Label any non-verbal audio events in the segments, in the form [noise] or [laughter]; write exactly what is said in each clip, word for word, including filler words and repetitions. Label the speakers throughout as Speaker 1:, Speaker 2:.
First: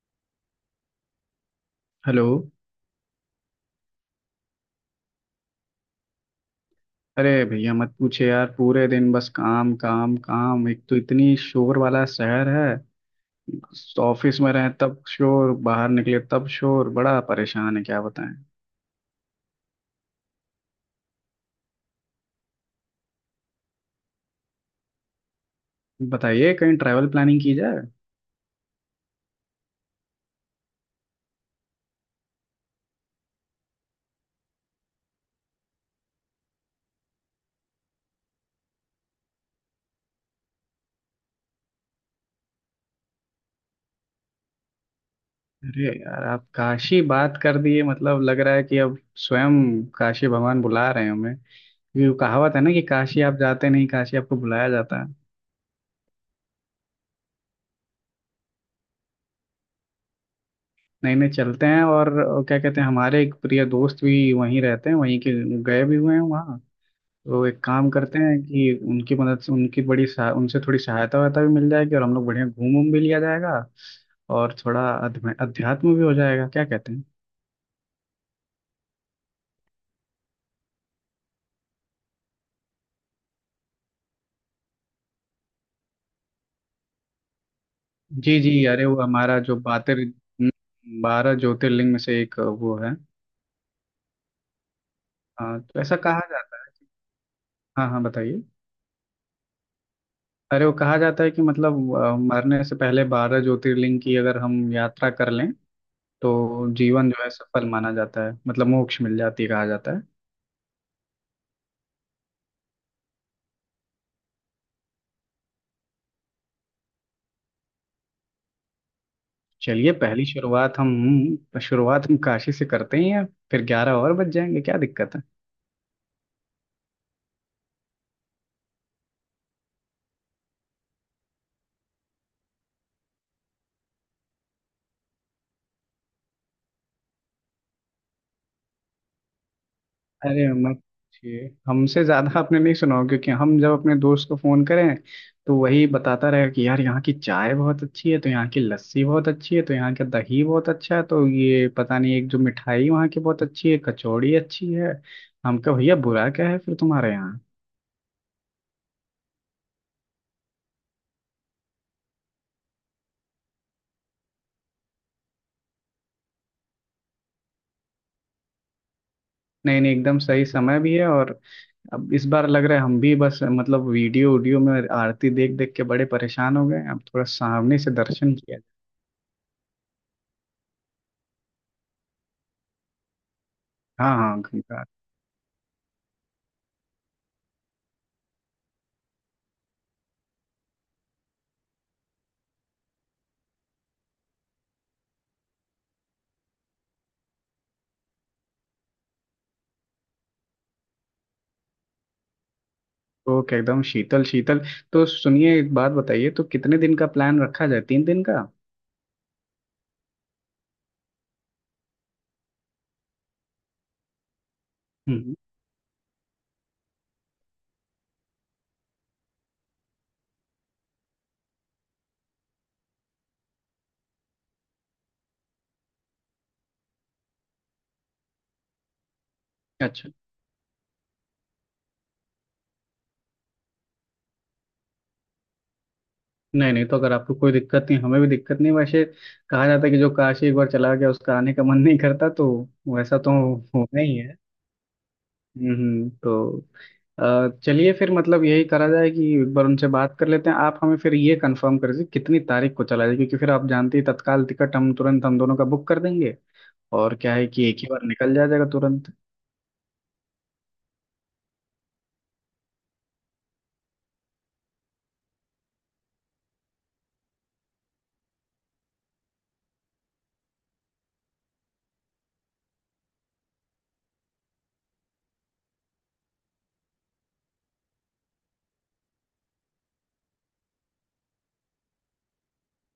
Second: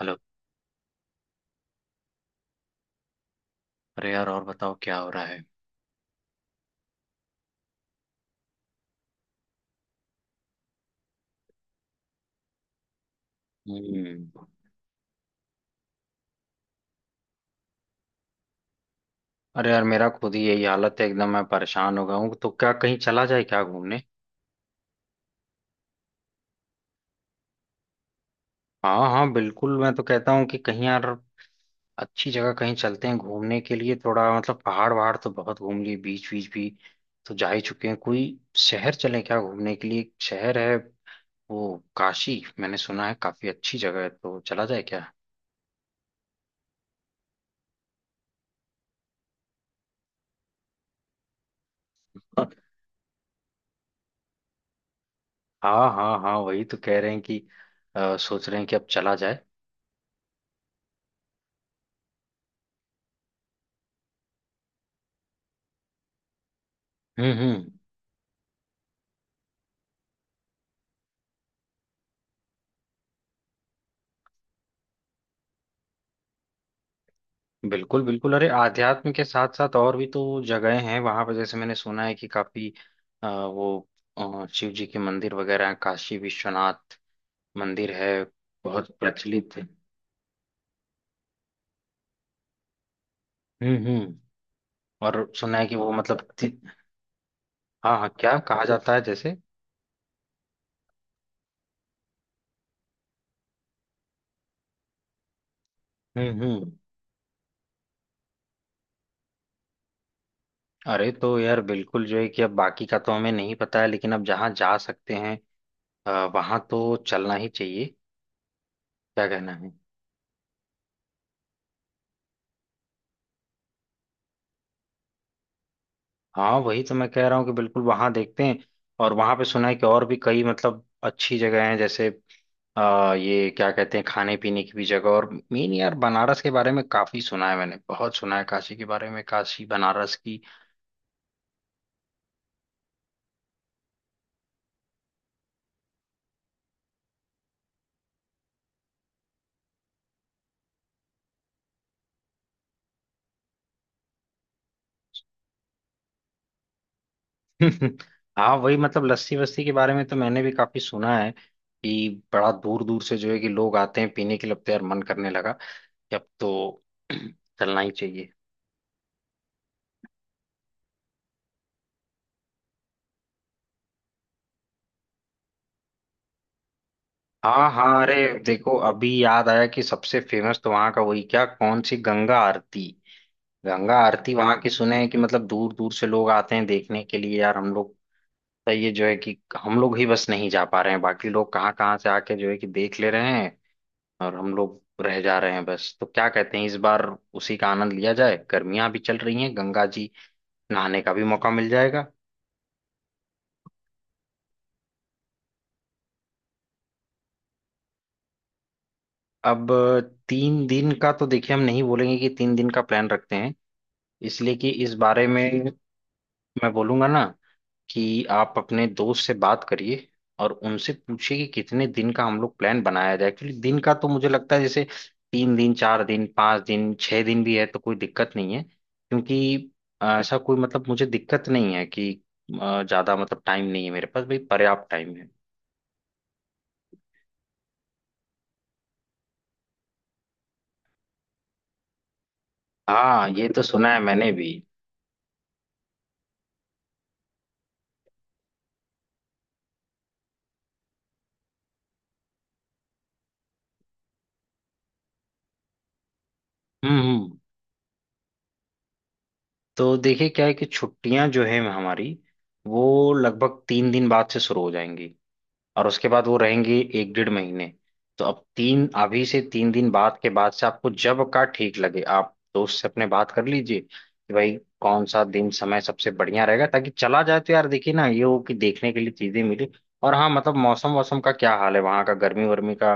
Speaker 1: Hello.
Speaker 2: Hello.
Speaker 1: अरे यार, और बताओ क्या हो रहा है?
Speaker 2: अरे भैया मत पूछे यार, पूरे दिन बस काम काम काम। एक तो इतनी शोर वाला शहर है,
Speaker 1: हम्म।
Speaker 2: ऑफिस में रहें तब शोर, बाहर निकले तब शोर, बड़ा परेशान है क्या बताएं।
Speaker 1: अरे यार, मेरा खुद ही यही हालत है एकदम। मैं परेशान हो गया हूँ। तो क्या कहीं चला जाए क्या, घूमने?
Speaker 2: बताइए, कहीं ट्रैवल प्लानिंग की जाए।
Speaker 1: हाँ हाँ बिल्कुल, मैं तो कहता हूँ कि कहीं, यार, अच्छी जगह कहीं चलते हैं घूमने के लिए। थोड़ा मतलब पहाड़ वहाड़ तो बहुत घूम लिए, बीच बीच भी तो जा ही चुके हैं। कोई शहर चलें क्या घूमने के लिए? एक शहर है वो काशी, मैंने सुना है काफी अच्छी जगह है। तो चला जाए क्या?
Speaker 2: अरे यार आप काशी बात कर दिए, मतलब लग रहा है कि अब स्वयं काशी भगवान बुला रहे हैं हमें, क्योंकि वो कहावत है ना कि काशी आप जाते नहीं, काशी आपको बुलाया जाता है।
Speaker 1: हाँ हाँ हाँ, वही तो कह रहे हैं कि अ, सोच रहे हैं कि अब चला जाए।
Speaker 2: नहीं नहीं, चलते हैं। और क्या कहते हैं, हमारे एक प्रिय दोस्त भी वहीं रहते हैं, वहीं के गए भी हुए हैं वहाँ।
Speaker 1: हम्म
Speaker 2: तो एक
Speaker 1: हम्म।
Speaker 2: काम करते हैं कि उनकी मदद से उनकी बड़ी सहा, उनसे थोड़ी सहायता वायता भी मिल जाएगी और हम लोग बढ़िया घूम उम भी लिया जाएगा। और थोड़ा अध्म- अध्यात्म भी हो जाएगा, क्या कहते हैं।
Speaker 1: बिल्कुल बिल्कुल। अरे आध्यात्म के साथ साथ और भी तो जगहें हैं वहां पर, जैसे मैंने सुना है कि काफी अ, वो अ, शिव जी के मंदिर वगैरह हैं, काशी विश्वनाथ मंदिर है,
Speaker 2: जी जी, अरे
Speaker 1: बहुत
Speaker 2: वो हमारा
Speaker 1: प्रचलित
Speaker 2: जो
Speaker 1: है।
Speaker 2: बातें, बारह ज्योतिर्लिंग में से एक वो है।
Speaker 1: हम्म हम्म। और सुना
Speaker 2: हाँ,
Speaker 1: है कि
Speaker 2: तो
Speaker 1: वो
Speaker 2: ऐसा कहा
Speaker 1: मतलब ति-
Speaker 2: जाता है। हाँ
Speaker 1: हाँ
Speaker 2: हाँ
Speaker 1: हाँ, क्या
Speaker 2: बताइए।
Speaker 1: कहा जाता है जैसे?
Speaker 2: अरे वो कहा जाता है कि मतलब अ, मरने से पहले बारह ज्योतिर्लिंग की अगर हम यात्रा कर लें
Speaker 1: हम्म
Speaker 2: तो
Speaker 1: हम्म।
Speaker 2: जीवन जो है सफल माना जाता है, मतलब मोक्ष मिल जाती है कहा जाता है।
Speaker 1: अरे तो यार बिल्कुल, जो है कि अब बाकी का तो हमें नहीं पता है, लेकिन अब जहाँ जा सकते हैं अ, वहाँ तो चलना ही चाहिए। क्या कहना है?
Speaker 2: चलिए, पहली शुरुआत हम शुरुआत हम काशी से करते हैं यार। फिर ग्यारह और बज जाएंगे क्या दिक्कत है।
Speaker 1: हाँ वही तो मैं कह रहा हूँ कि बिल्कुल वहां देखते हैं। और वहां पे सुना है कि और भी कई मतलब अच्छी जगह हैं, जैसे आ, ये क्या कहते हैं, खाने पीने की भी जगह। और मेन, यार, बनारस के बारे में काफी सुना है मैंने, बहुत सुना है काशी के बारे में, काशी बनारस की।
Speaker 2: अरे मत पूछिए, हमसे ज्यादा आपने नहीं सुना होगा, क्योंकि हम जब अपने दोस्त को फोन करें तो वही बताता रहेगा कि यार यहाँ की चाय बहुत अच्छी है, तो यहाँ की लस्सी बहुत अच्छी है, तो यहाँ का दही बहुत अच्छा है, तो ये पता नहीं एक जो मिठाई वहाँ की बहुत अच्छी है, कचौड़ी अच्छी है। हम कहा भैया, बुरा क्या है फिर तुम्हारे यहाँ।
Speaker 1: [laughs] हाँ, वही मतलब लस्सी वस्सी के बारे में तो मैंने भी काफी सुना है कि बड़ा दूर दूर से जो है कि लोग आते हैं पीने के लिए। अब तो यार मन करने लगा कि अब तो [clears throat] चलना ही चाहिए।
Speaker 2: नहीं नहीं, एकदम सही समय भी है। और अब इस बार लग रहा है हम भी बस मतलब वीडियो वीडियो में आरती देख देख के बड़े परेशान हो गए हैं। अब थोड़ा
Speaker 1: हाँ
Speaker 2: सामने से
Speaker 1: हाँ। अरे
Speaker 2: दर्शन किया
Speaker 1: देखो, अभी याद आया कि सबसे फेमस तो वहां का वही क्या, कौन सी गंगा आरती, गंगा
Speaker 2: जाए। हाँ
Speaker 1: आरती
Speaker 2: हाँ,
Speaker 1: वहां की,
Speaker 2: गंगा।
Speaker 1: सुने हैं कि मतलब दूर दूर से लोग आते हैं देखने के लिए, यार हम लोग, तो ये जो है कि हम लोग ही बस नहीं जा पा रहे हैं, बाकी लोग कहाँ कहाँ से आके जो है कि देख ले रहे हैं, और हम लोग रह जा रहे हैं बस। तो क्या कहते हैं इस बार उसी का आनंद लिया जाए? गर्मियां भी चल रही हैं, गंगा जी नहाने का भी मौका मिल जाएगा।
Speaker 2: तो क्या एकदम शीतल शीतल। तो सुनिए एक बात बताइए, तो कितने दिन का प्लान रखा जाए, तीन दिन का।
Speaker 1: अब तीन दिन का तो देखिए, हम नहीं बोलेंगे कि तीन दिन का प्लान रखते हैं। इसलिए कि इस बारे
Speaker 2: हम्म।
Speaker 1: में मैं बोलूंगा ना, कि आप अपने दोस्त से बात करिए, और उनसे पूछिए कि कितने दिन का हम लोग प्लान बनाया जाए। एक्चुअली दिन का तो मुझे लगता है जैसे तीन दिन, चार दिन, पाँच दिन, छह दिन भी है तो कोई दिक्कत नहीं है, क्योंकि अ,
Speaker 2: अच्छा।
Speaker 1: ऐसा कोई मतलब मुझे दिक्कत नहीं है कि अ, ज्यादा मतलब टाइम नहीं है मेरे पास भाई, पर्याप्त टाइम है।
Speaker 2: नहीं नहीं, तो अगर आपको कोई दिक्कत नहीं हमें भी दिक्कत नहीं। वैसे कहा जाता है कि जो काशी एक बार चला गया उसका आने का मन नहीं करता, तो वैसा
Speaker 1: हाँ
Speaker 2: तो
Speaker 1: ये तो सुना है
Speaker 2: होना ही
Speaker 1: मैंने
Speaker 2: है।
Speaker 1: भी।
Speaker 2: हम्म, तो अ, चलिए फिर मतलब यही करा जाए कि एक बार उनसे बात कर लेते हैं। आप हमें फिर ये कंफर्म कर दीजिए कितनी तारीख को चला जाए, क्योंकि फिर आप जानते हैं तत्काल टिकट हम तुरंत हम दोनों का बुक कर देंगे।
Speaker 1: हम्म
Speaker 2: और क्या
Speaker 1: हम्म।
Speaker 2: है कि एक ही बार निकल जाया जाएगा तुरंत।
Speaker 1: तो देखिए क्या है, कि छुट्टियां जो है हमारी, वो लगभग तीन दिन बाद से शुरू हो जाएंगी, और उसके बाद वो रहेंगी एक डेढ़ महीने। तो अब तीन, अभी से तीन दिन बाद के बाद से, आपको जब का ठीक लगे आप दोस्त से अपने बात कर लीजिए कि भाई कौन सा दिन, समय सबसे बढ़िया रहेगा ताकि चला जाए। तो यार देखिए ना, ये हो कि देखने के लिए चीजें मिले। और हाँ, मतलब मौसम, मौसम का क्या हाल है वहां का, गर्मी वर्मी का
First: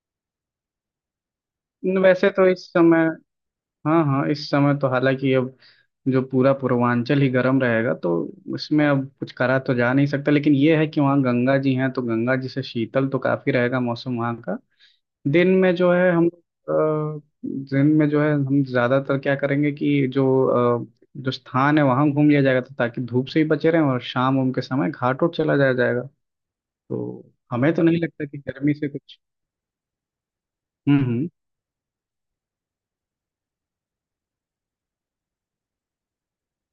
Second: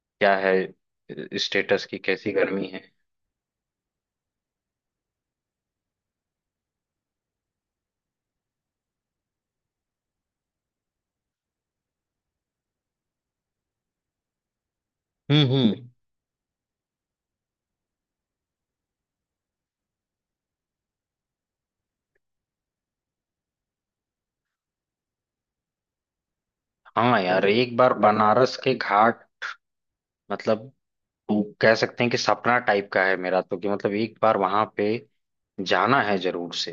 Speaker 1: क्या है, स्टेटस की,
Speaker 2: न, वैसे
Speaker 1: कैसी
Speaker 2: तो
Speaker 1: गर्मी
Speaker 2: इस
Speaker 1: है?
Speaker 2: समय, हाँ हाँ, इस समय तो हालांकि अब जो पूरा पूर्वांचल ही गर्म रहेगा तो उसमें अब कुछ करा तो जा नहीं सकता, लेकिन ये है कि वहाँ गंगा जी हैं तो गंगा जी से शीतल तो काफी रहेगा मौसम वहाँ का।
Speaker 1: हम्म
Speaker 2: दिन में
Speaker 1: हम्म।
Speaker 2: जो है हम अ, दिन में जो है हम ज्यादातर क्या करेंगे कि जो अ, जो स्थान है वहां घूम लिया जाएगा, तो ताकि धूप से ही बचे रहें, और शाम उम के समय घाट उठ चला जाया जाएगा।
Speaker 1: हाँ
Speaker 2: तो
Speaker 1: यार,
Speaker 2: हमें
Speaker 1: एक
Speaker 2: तो
Speaker 1: बार
Speaker 2: नहीं लगता कि
Speaker 1: बनारस के
Speaker 2: गर्मी से कुछ।
Speaker 1: घाट, मतलब
Speaker 2: हम्म
Speaker 1: वो कह सकते हैं कि सपना टाइप का है मेरा तो, कि मतलब एक बार वहां पे जाना है जरूर से,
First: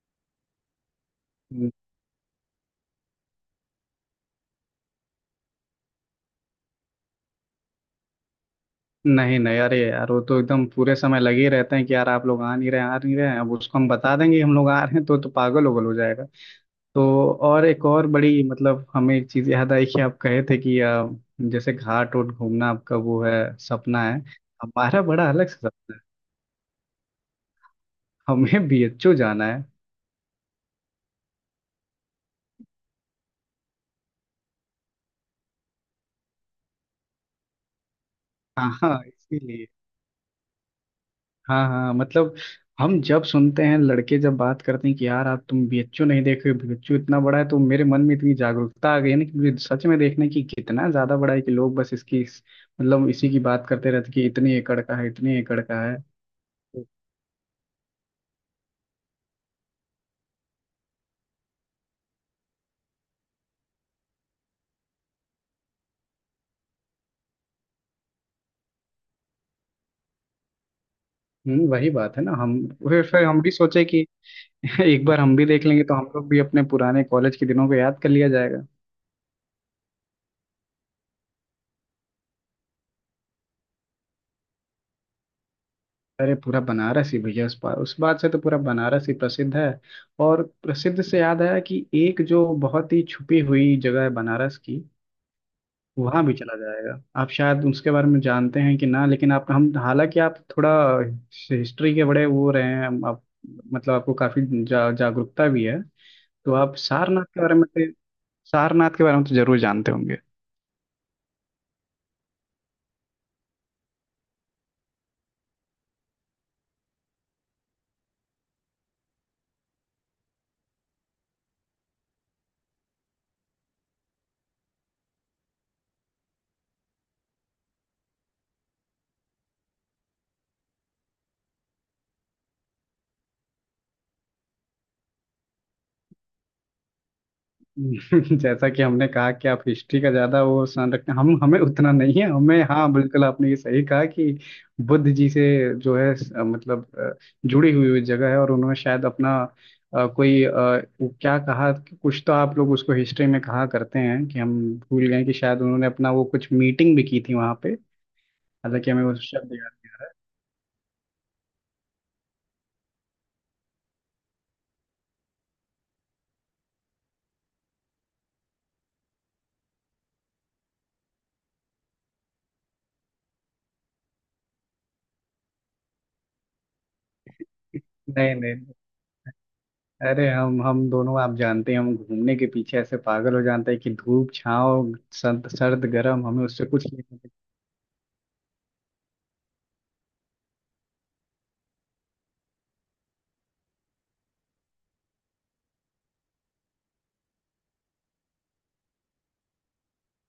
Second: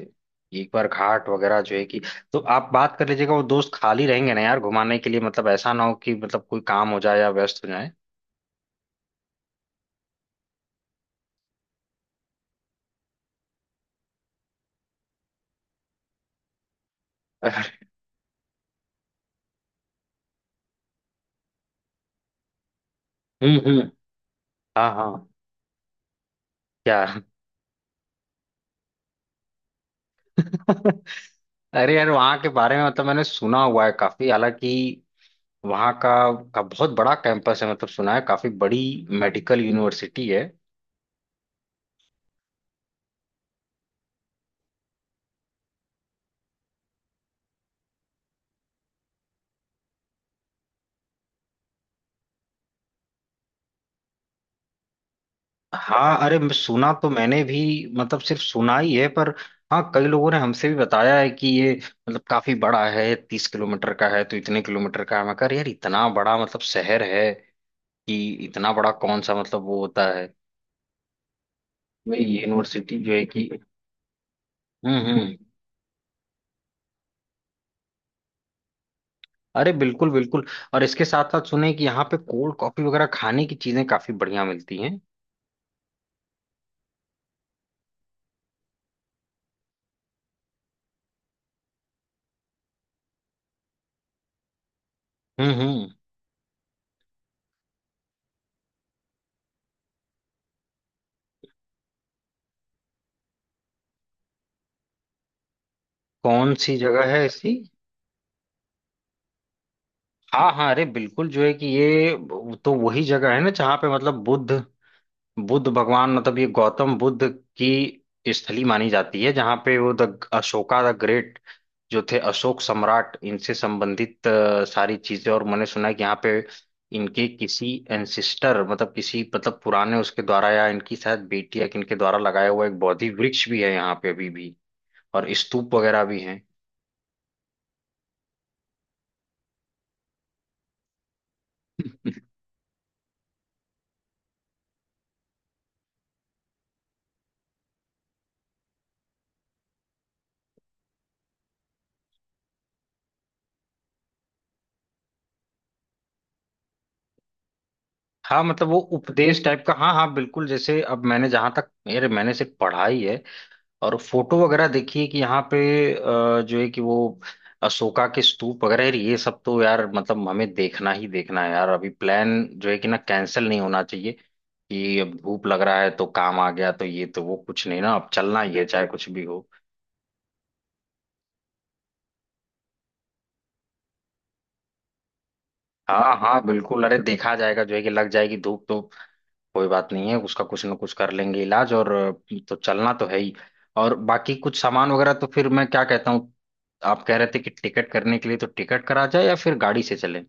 Speaker 1: एक बार घाट वगैरह
Speaker 2: हम्म।
Speaker 1: जो है कि, तो आप बात कर लीजिएगा। वो दोस्त खाली रहेंगे ना यार घुमाने के लिए, मतलब ऐसा ना हो कि मतलब कोई काम हो जाए या व्यस्त हो जाए।
Speaker 2: नहीं नहीं, अरे यार वो तो एकदम पूरे समय लगे ही रहते हैं कि यार आप लोग आ नहीं रहे, आ नहीं रहे हैं। अब उसको हम बता देंगे कि हम लोग आ रहे हैं तो तो पागल उगल हो जाएगा। तो और एक और बड़ी मतलब हमें एक चीज याद आई कि आप कहे थे कि अ, जैसे घाट वोट घूमना आपका वो है
Speaker 1: हम्म हम्म।
Speaker 2: सपना है।
Speaker 1: हाँ
Speaker 2: हमारा
Speaker 1: हाँ।
Speaker 2: बड़ा अलग से सपना है।
Speaker 1: क्या?
Speaker 2: हमें बीएचयू जाना है।
Speaker 1: [laughs] अरे यार, वहाँ के बारे में मतलब मैंने सुना हुआ है काफी, हालांकि वहाँ का, का बहुत बड़ा कैंपस है, मतलब सुना है काफी
Speaker 2: हाँ
Speaker 1: बड़ी
Speaker 2: हाँ
Speaker 1: मेडिकल
Speaker 2: इसीलिए।
Speaker 1: यूनिवर्सिटी है।
Speaker 2: हाँ हाँ मतलब, हम जब सुनते हैं लड़के जब बात करते हैं कि यार आप तुम बीएचयू नहीं देखे, बीएचयू इतना बड़ा है तो मेरे मन में इतनी जागरूकता आ गई है ना कि मुझे सच में देखने की, कितना ज्यादा बड़ा है कि लोग बस इसकी इस, मतलब इसी की बात करते रहते कि इतने एकड़ का है इतने एकड़ का है।
Speaker 1: हाँ अरे, मैं- सुना तो मैंने भी, मतलब सिर्फ सुना ही है पर। हाँ, कई लोगों ने हमसे भी बताया है कि ये मतलब काफी बड़ा है, तीस किलोमीटर का है, तो इतने किलोमीटर का है। मैं कह रहा, यार इतना बड़ा मतलब शहर है कि, इतना बड़ा कौन सा मतलब वो होता है,
Speaker 2: हम्म, वही
Speaker 1: मैं
Speaker 2: बात है ना,
Speaker 1: ये,
Speaker 2: हम
Speaker 1: यूनिवर्सिटी
Speaker 2: फिर
Speaker 1: जो
Speaker 2: फिर
Speaker 1: है
Speaker 2: हम
Speaker 1: कि।
Speaker 2: भी सोचे कि [laughs]
Speaker 1: हम्म
Speaker 2: एक बार
Speaker 1: हम्म।
Speaker 2: हम भी देख लेंगे तो हम लोग भी अपने पुराने कॉलेज के दिनों को याद कर लिया जाएगा।
Speaker 1: अरे बिल्कुल बिल्कुल। और इसके साथ साथ सुने कि यहाँ पे कोल्ड कॉफी वगैरह खाने की चीजें काफी बढ़िया मिलती हैं।
Speaker 2: अरे पूरा बनारस ही भैया उस बात उस बात से तो पूरा बनारस ही प्रसिद्ध है। और प्रसिद्ध से याद आया कि एक जो बहुत ही छुपी हुई जगह है बनारस की,
Speaker 1: हम्म हम्म।
Speaker 2: वहां भी चला जाएगा। आप शायद उसके बारे में जानते हैं कि ना, लेकिन आप हम हालांकि आप थोड़ा हिस्ट्री के बड़े वो रहे हैं आप, मतलब आपको काफी जा, जागरूकता भी है।
Speaker 1: कौन
Speaker 2: तो आप
Speaker 1: सी जगह है
Speaker 2: सारनाथ के
Speaker 1: ऐसी?
Speaker 2: बारे में तो- सारनाथ के बारे में तो जरूर जानते होंगे।
Speaker 1: हाँ हाँ अरे, बिल्कुल जो है कि ये तो वही जगह है ना जहाँ पे मतलब बुद्ध, बुद्ध भगवान मतलब ये गौतम बुद्ध की स्थली मानी जाती है, जहाँ पे वो द अशोका द ग्रेट जो थे, अशोक सम्राट, इनसे संबंधित अ, सारी चीजें, और मैंने सुना है कि यहाँ पे इनके किसी एंसिस्टर, मतलब किसी मतलब पुराने उसके द्वारा, या इनकी शायद बेटी या किनके द्वारा लगाया हुआ एक बोधि वृक्ष भी है यहाँ पे अभी भी, और स्तूप वगैरह भी है।
Speaker 2: [laughs] जैसा कि हमने कहा कि आप हिस्ट्री का ज्यादा वो सान रखते हैं, हम हमें उतना नहीं है।
Speaker 1: [laughs]
Speaker 2: हमें, हाँ बिल्कुल आपने ये सही कहा कि बुद्ध जी से जो है स- मतलब अ, जुड़ी हुई हुई जगह है। और उन्होंने शायद अपना अ, कोई अ, वो क्या कहा कि कुछ तो आप लोग उसको हिस्ट्री में कहा करते हैं कि हम भूल गए, कि शायद उन्होंने अपना वो कुछ मीटिंग भी की थी वहां पे।
Speaker 1: हाँ, मतलब वो
Speaker 2: हालांकि हमें उस
Speaker 1: उपदेश
Speaker 2: शब्द
Speaker 1: टाइप
Speaker 2: याद
Speaker 1: का, हाँ हाँ बिल्कुल, जैसे अब मैंने जहां तक, मेरे मैंने सिर्फ पढ़ाई है, और फोटो वगैरह देखिए कि यहाँ पे अ, जो है कि वो अशोका के स्तूप वगैरह है, ये सब तो यार मतलब हमें देखना ही देखना है यार। अभी प्लान जो है कि ना कैंसिल नहीं होना चाहिए, कि अब धूप लग रहा है तो काम आ गया तो ये तो वो कुछ नहीं ना, अब
Speaker 2: नहीं।
Speaker 1: चलना
Speaker 2: नहीं
Speaker 1: ही है
Speaker 2: नहीं।
Speaker 1: चाहे कुछ भी हो।
Speaker 2: अरे हम हम दोनों आप जानते हैं हम घूमने के पीछे ऐसे पागल हो जाते हैं कि धूप छाँव सर्द सर्द
Speaker 1: हाँ
Speaker 2: गर्म
Speaker 1: हाँ
Speaker 2: हमें उससे
Speaker 1: बिल्कुल,
Speaker 2: कुछ
Speaker 1: अरे
Speaker 2: नहीं।
Speaker 1: देखा जाएगा जो है कि, लग जाएगी धूप तो कोई बात नहीं है, उसका कुछ ना कुछ कर लेंगे इलाज, और अ, तो चलना तो है ही। और बाकी कुछ सामान वगैरह तो फिर मैं क्या कहता हूँ, आप कह रहे थे कि टिकट करने के लिए, तो टिकट करा जाए या फिर गाड़ी से चले?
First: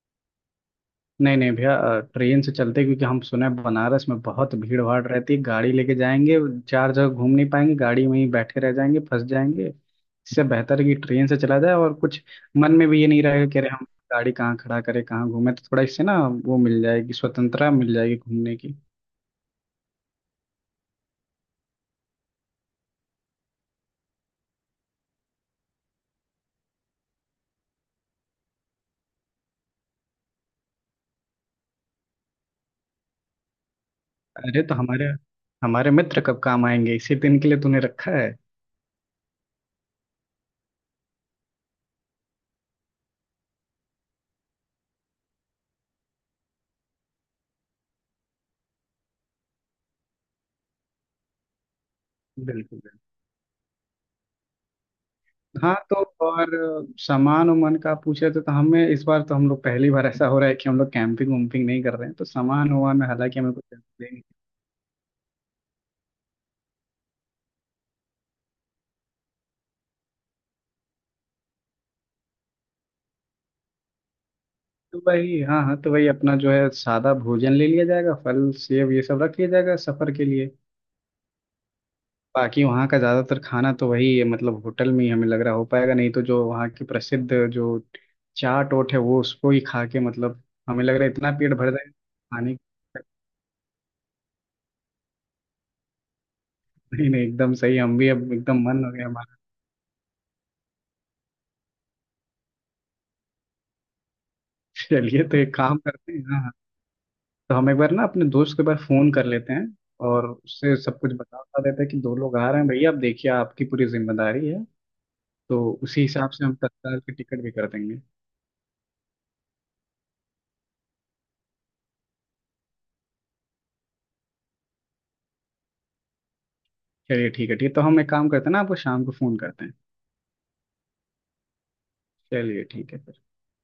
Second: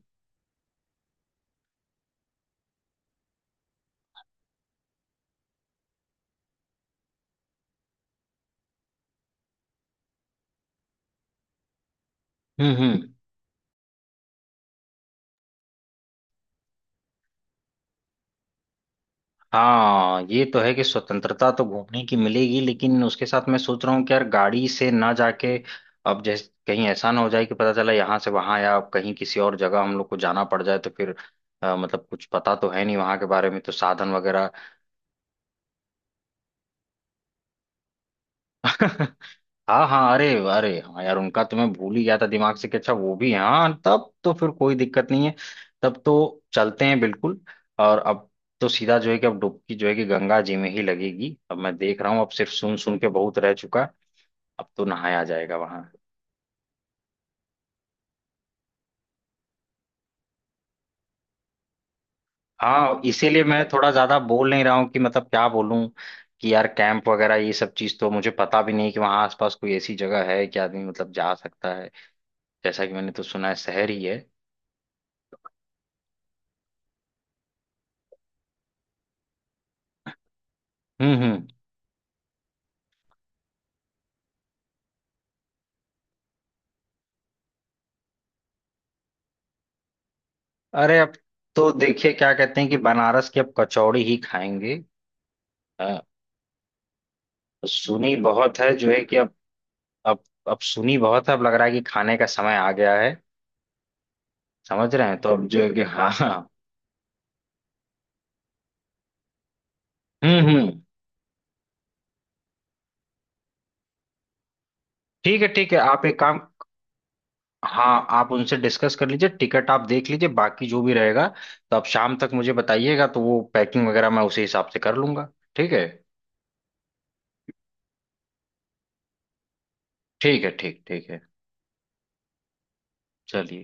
Speaker 2: नहीं नहीं भैया अ, ट्रेन से चलते हैं, क्योंकि हम सुना है बनारस में बहुत भीड़ भाड़ रहती है, गाड़ी लेके जाएंगे चार जगह घूम नहीं पाएंगे, गाड़ी में ही बैठे रह जाएंगे फंस जाएंगे, इससे बेहतर है कि ट्रेन से चला जाए। और कुछ मन
Speaker 1: हम्म
Speaker 2: में भी ये
Speaker 1: हम्म।
Speaker 2: नहीं रहेगा कि अरे हम गाड़ी कहाँ खड़ा करें कहाँ घूमें, तो थोड़ा इससे ना वो मिल जाएगी स्वतंत्रता, मिल जाएगी घूमने की।
Speaker 1: हाँ ये तो है कि स्वतंत्रता तो घूमने की मिलेगी, लेकिन उसके साथ मैं सोच रहा हूँ कि यार गाड़ी से ना जाके, अब जैसे कहीं ऐसा ना हो जाए कि पता चला यहाँ से वहां, या कहीं किसी और जगह हम लोग को जाना पड़ जाए, तो फिर अ, मतलब कुछ पता तो है नहीं वहां के बारे में, तो साधन वगैरह।
Speaker 2: अरे तो हमारे हमारे मित्र कब काम आएंगे, इसी दिन के लिए तूने रखा है।
Speaker 1: [laughs] हाँ हाँ अरे, अरे हाँ यार, उनका तो मैं भूल ही गया था दिमाग से कि अच्छा वो भी हैं। हाँ तब तो फिर कोई दिक्कत नहीं है, तब तो चलते हैं बिल्कुल। और अब तो सीधा जो है कि अब डुबकी जो है कि गंगा जी में ही लगेगी। अब मैं देख रहा हूँ, अब सिर्फ सुन
Speaker 2: बिल्कुल।
Speaker 1: सुन के बहुत रह चुका, अब तो नहाया जाएगा
Speaker 2: हाँ,
Speaker 1: वहां।
Speaker 2: तो और सामान उमान का पूछे, तो, तो हमें इस बार तो हम लोग पहली बार ऐसा हो रहा है कि हम लोग कैंपिंग वैम्पिंग नहीं कर रहे हैं, तो सामान वामान
Speaker 1: हाँ,
Speaker 2: में हालांकि
Speaker 1: इसीलिए
Speaker 2: हमें
Speaker 1: मैं
Speaker 2: कुछ
Speaker 1: थोड़ा ज्यादा
Speaker 2: देंगे।
Speaker 1: बोल नहीं रहा हूँ कि मतलब क्या बोलूँ, कि यार कैंप वगैरह ये सब चीज तो मुझे पता भी नहीं, कि वहां आसपास कोई ऐसी जगह है कि आदमी मतलब जा सकता है। जैसा कि मैंने तो सुना है शहर ही है।
Speaker 2: तो भाई हाँ हाँ, तो भाई अपना जो है सादा भोजन ले लिया जाएगा, फल सेब ये सब रख लिया जाएगा सफर के लिए।
Speaker 1: हम्म हम्म।
Speaker 2: बाकी वहाँ का ज़्यादातर खाना तो वही है, मतलब होटल में ही हमें लग रहा हो पाएगा नहीं, तो जो वहाँ की प्रसिद्ध जो चाट ओट है वो उसको ही खा के मतलब हमें लग
Speaker 1: अरे
Speaker 2: रहा है
Speaker 1: अब
Speaker 2: इतना पेट
Speaker 1: तो
Speaker 2: भर जाएगा।
Speaker 1: देखिए क्या
Speaker 2: खाने।
Speaker 1: कहते हैं कि बनारस की अब कचौड़ी ही खाएंगे। हाँ,
Speaker 2: नहीं नहीं, एकदम सही, हम भी
Speaker 1: सुनी
Speaker 2: अब
Speaker 1: बहुत
Speaker 2: एकदम
Speaker 1: है
Speaker 2: मन
Speaker 1: जो
Speaker 2: हो
Speaker 1: है
Speaker 2: गया
Speaker 1: कि, अब
Speaker 2: हमारा।
Speaker 1: अब अब सुनी बहुत है, अब लग रहा है कि खाने का समय आ गया है।
Speaker 2: [laughs]
Speaker 1: समझ रहे हैं
Speaker 2: चलिए
Speaker 1: तो,
Speaker 2: तो
Speaker 1: अब
Speaker 2: एक
Speaker 1: जो है
Speaker 2: काम
Speaker 1: कि, हाँ
Speaker 2: करते हैं
Speaker 1: हाँ।
Speaker 2: हाँ, तो हम एक बार ना अपने दोस्त को एक बार फोन कर लेते हैं और
Speaker 1: हम्म
Speaker 2: उससे
Speaker 1: हम्म।
Speaker 2: सब कुछ बता बता देते हैं कि दो लोग आ रहे हैं भैया, आप देखिए आपकी पूरी जिम्मेदारी है।
Speaker 1: ठीक है
Speaker 2: तो
Speaker 1: ठीक है,
Speaker 2: उसी
Speaker 1: आप एक
Speaker 2: हिसाब
Speaker 1: काम।
Speaker 2: से हम तत्काल की टिकट भी कर देंगे।
Speaker 1: हाँ आप उनसे डिस्कस कर लीजिए, टिकट आप देख लीजिए, बाकी जो भी रहेगा तो आप शाम तक मुझे बताइएगा, तो वो पैकिंग वगैरह मैं उसी हिसाब से कर लूंगा। ठीक है।
Speaker 2: चलिए ठीक है ठीक है, तो हम एक काम करते हैं ना, आपको शाम को फोन करते हैं।
Speaker 1: ठीक है, ठीक ठीक है।
Speaker 2: चलिए ठीक है फिर।
Speaker 1: चलिए।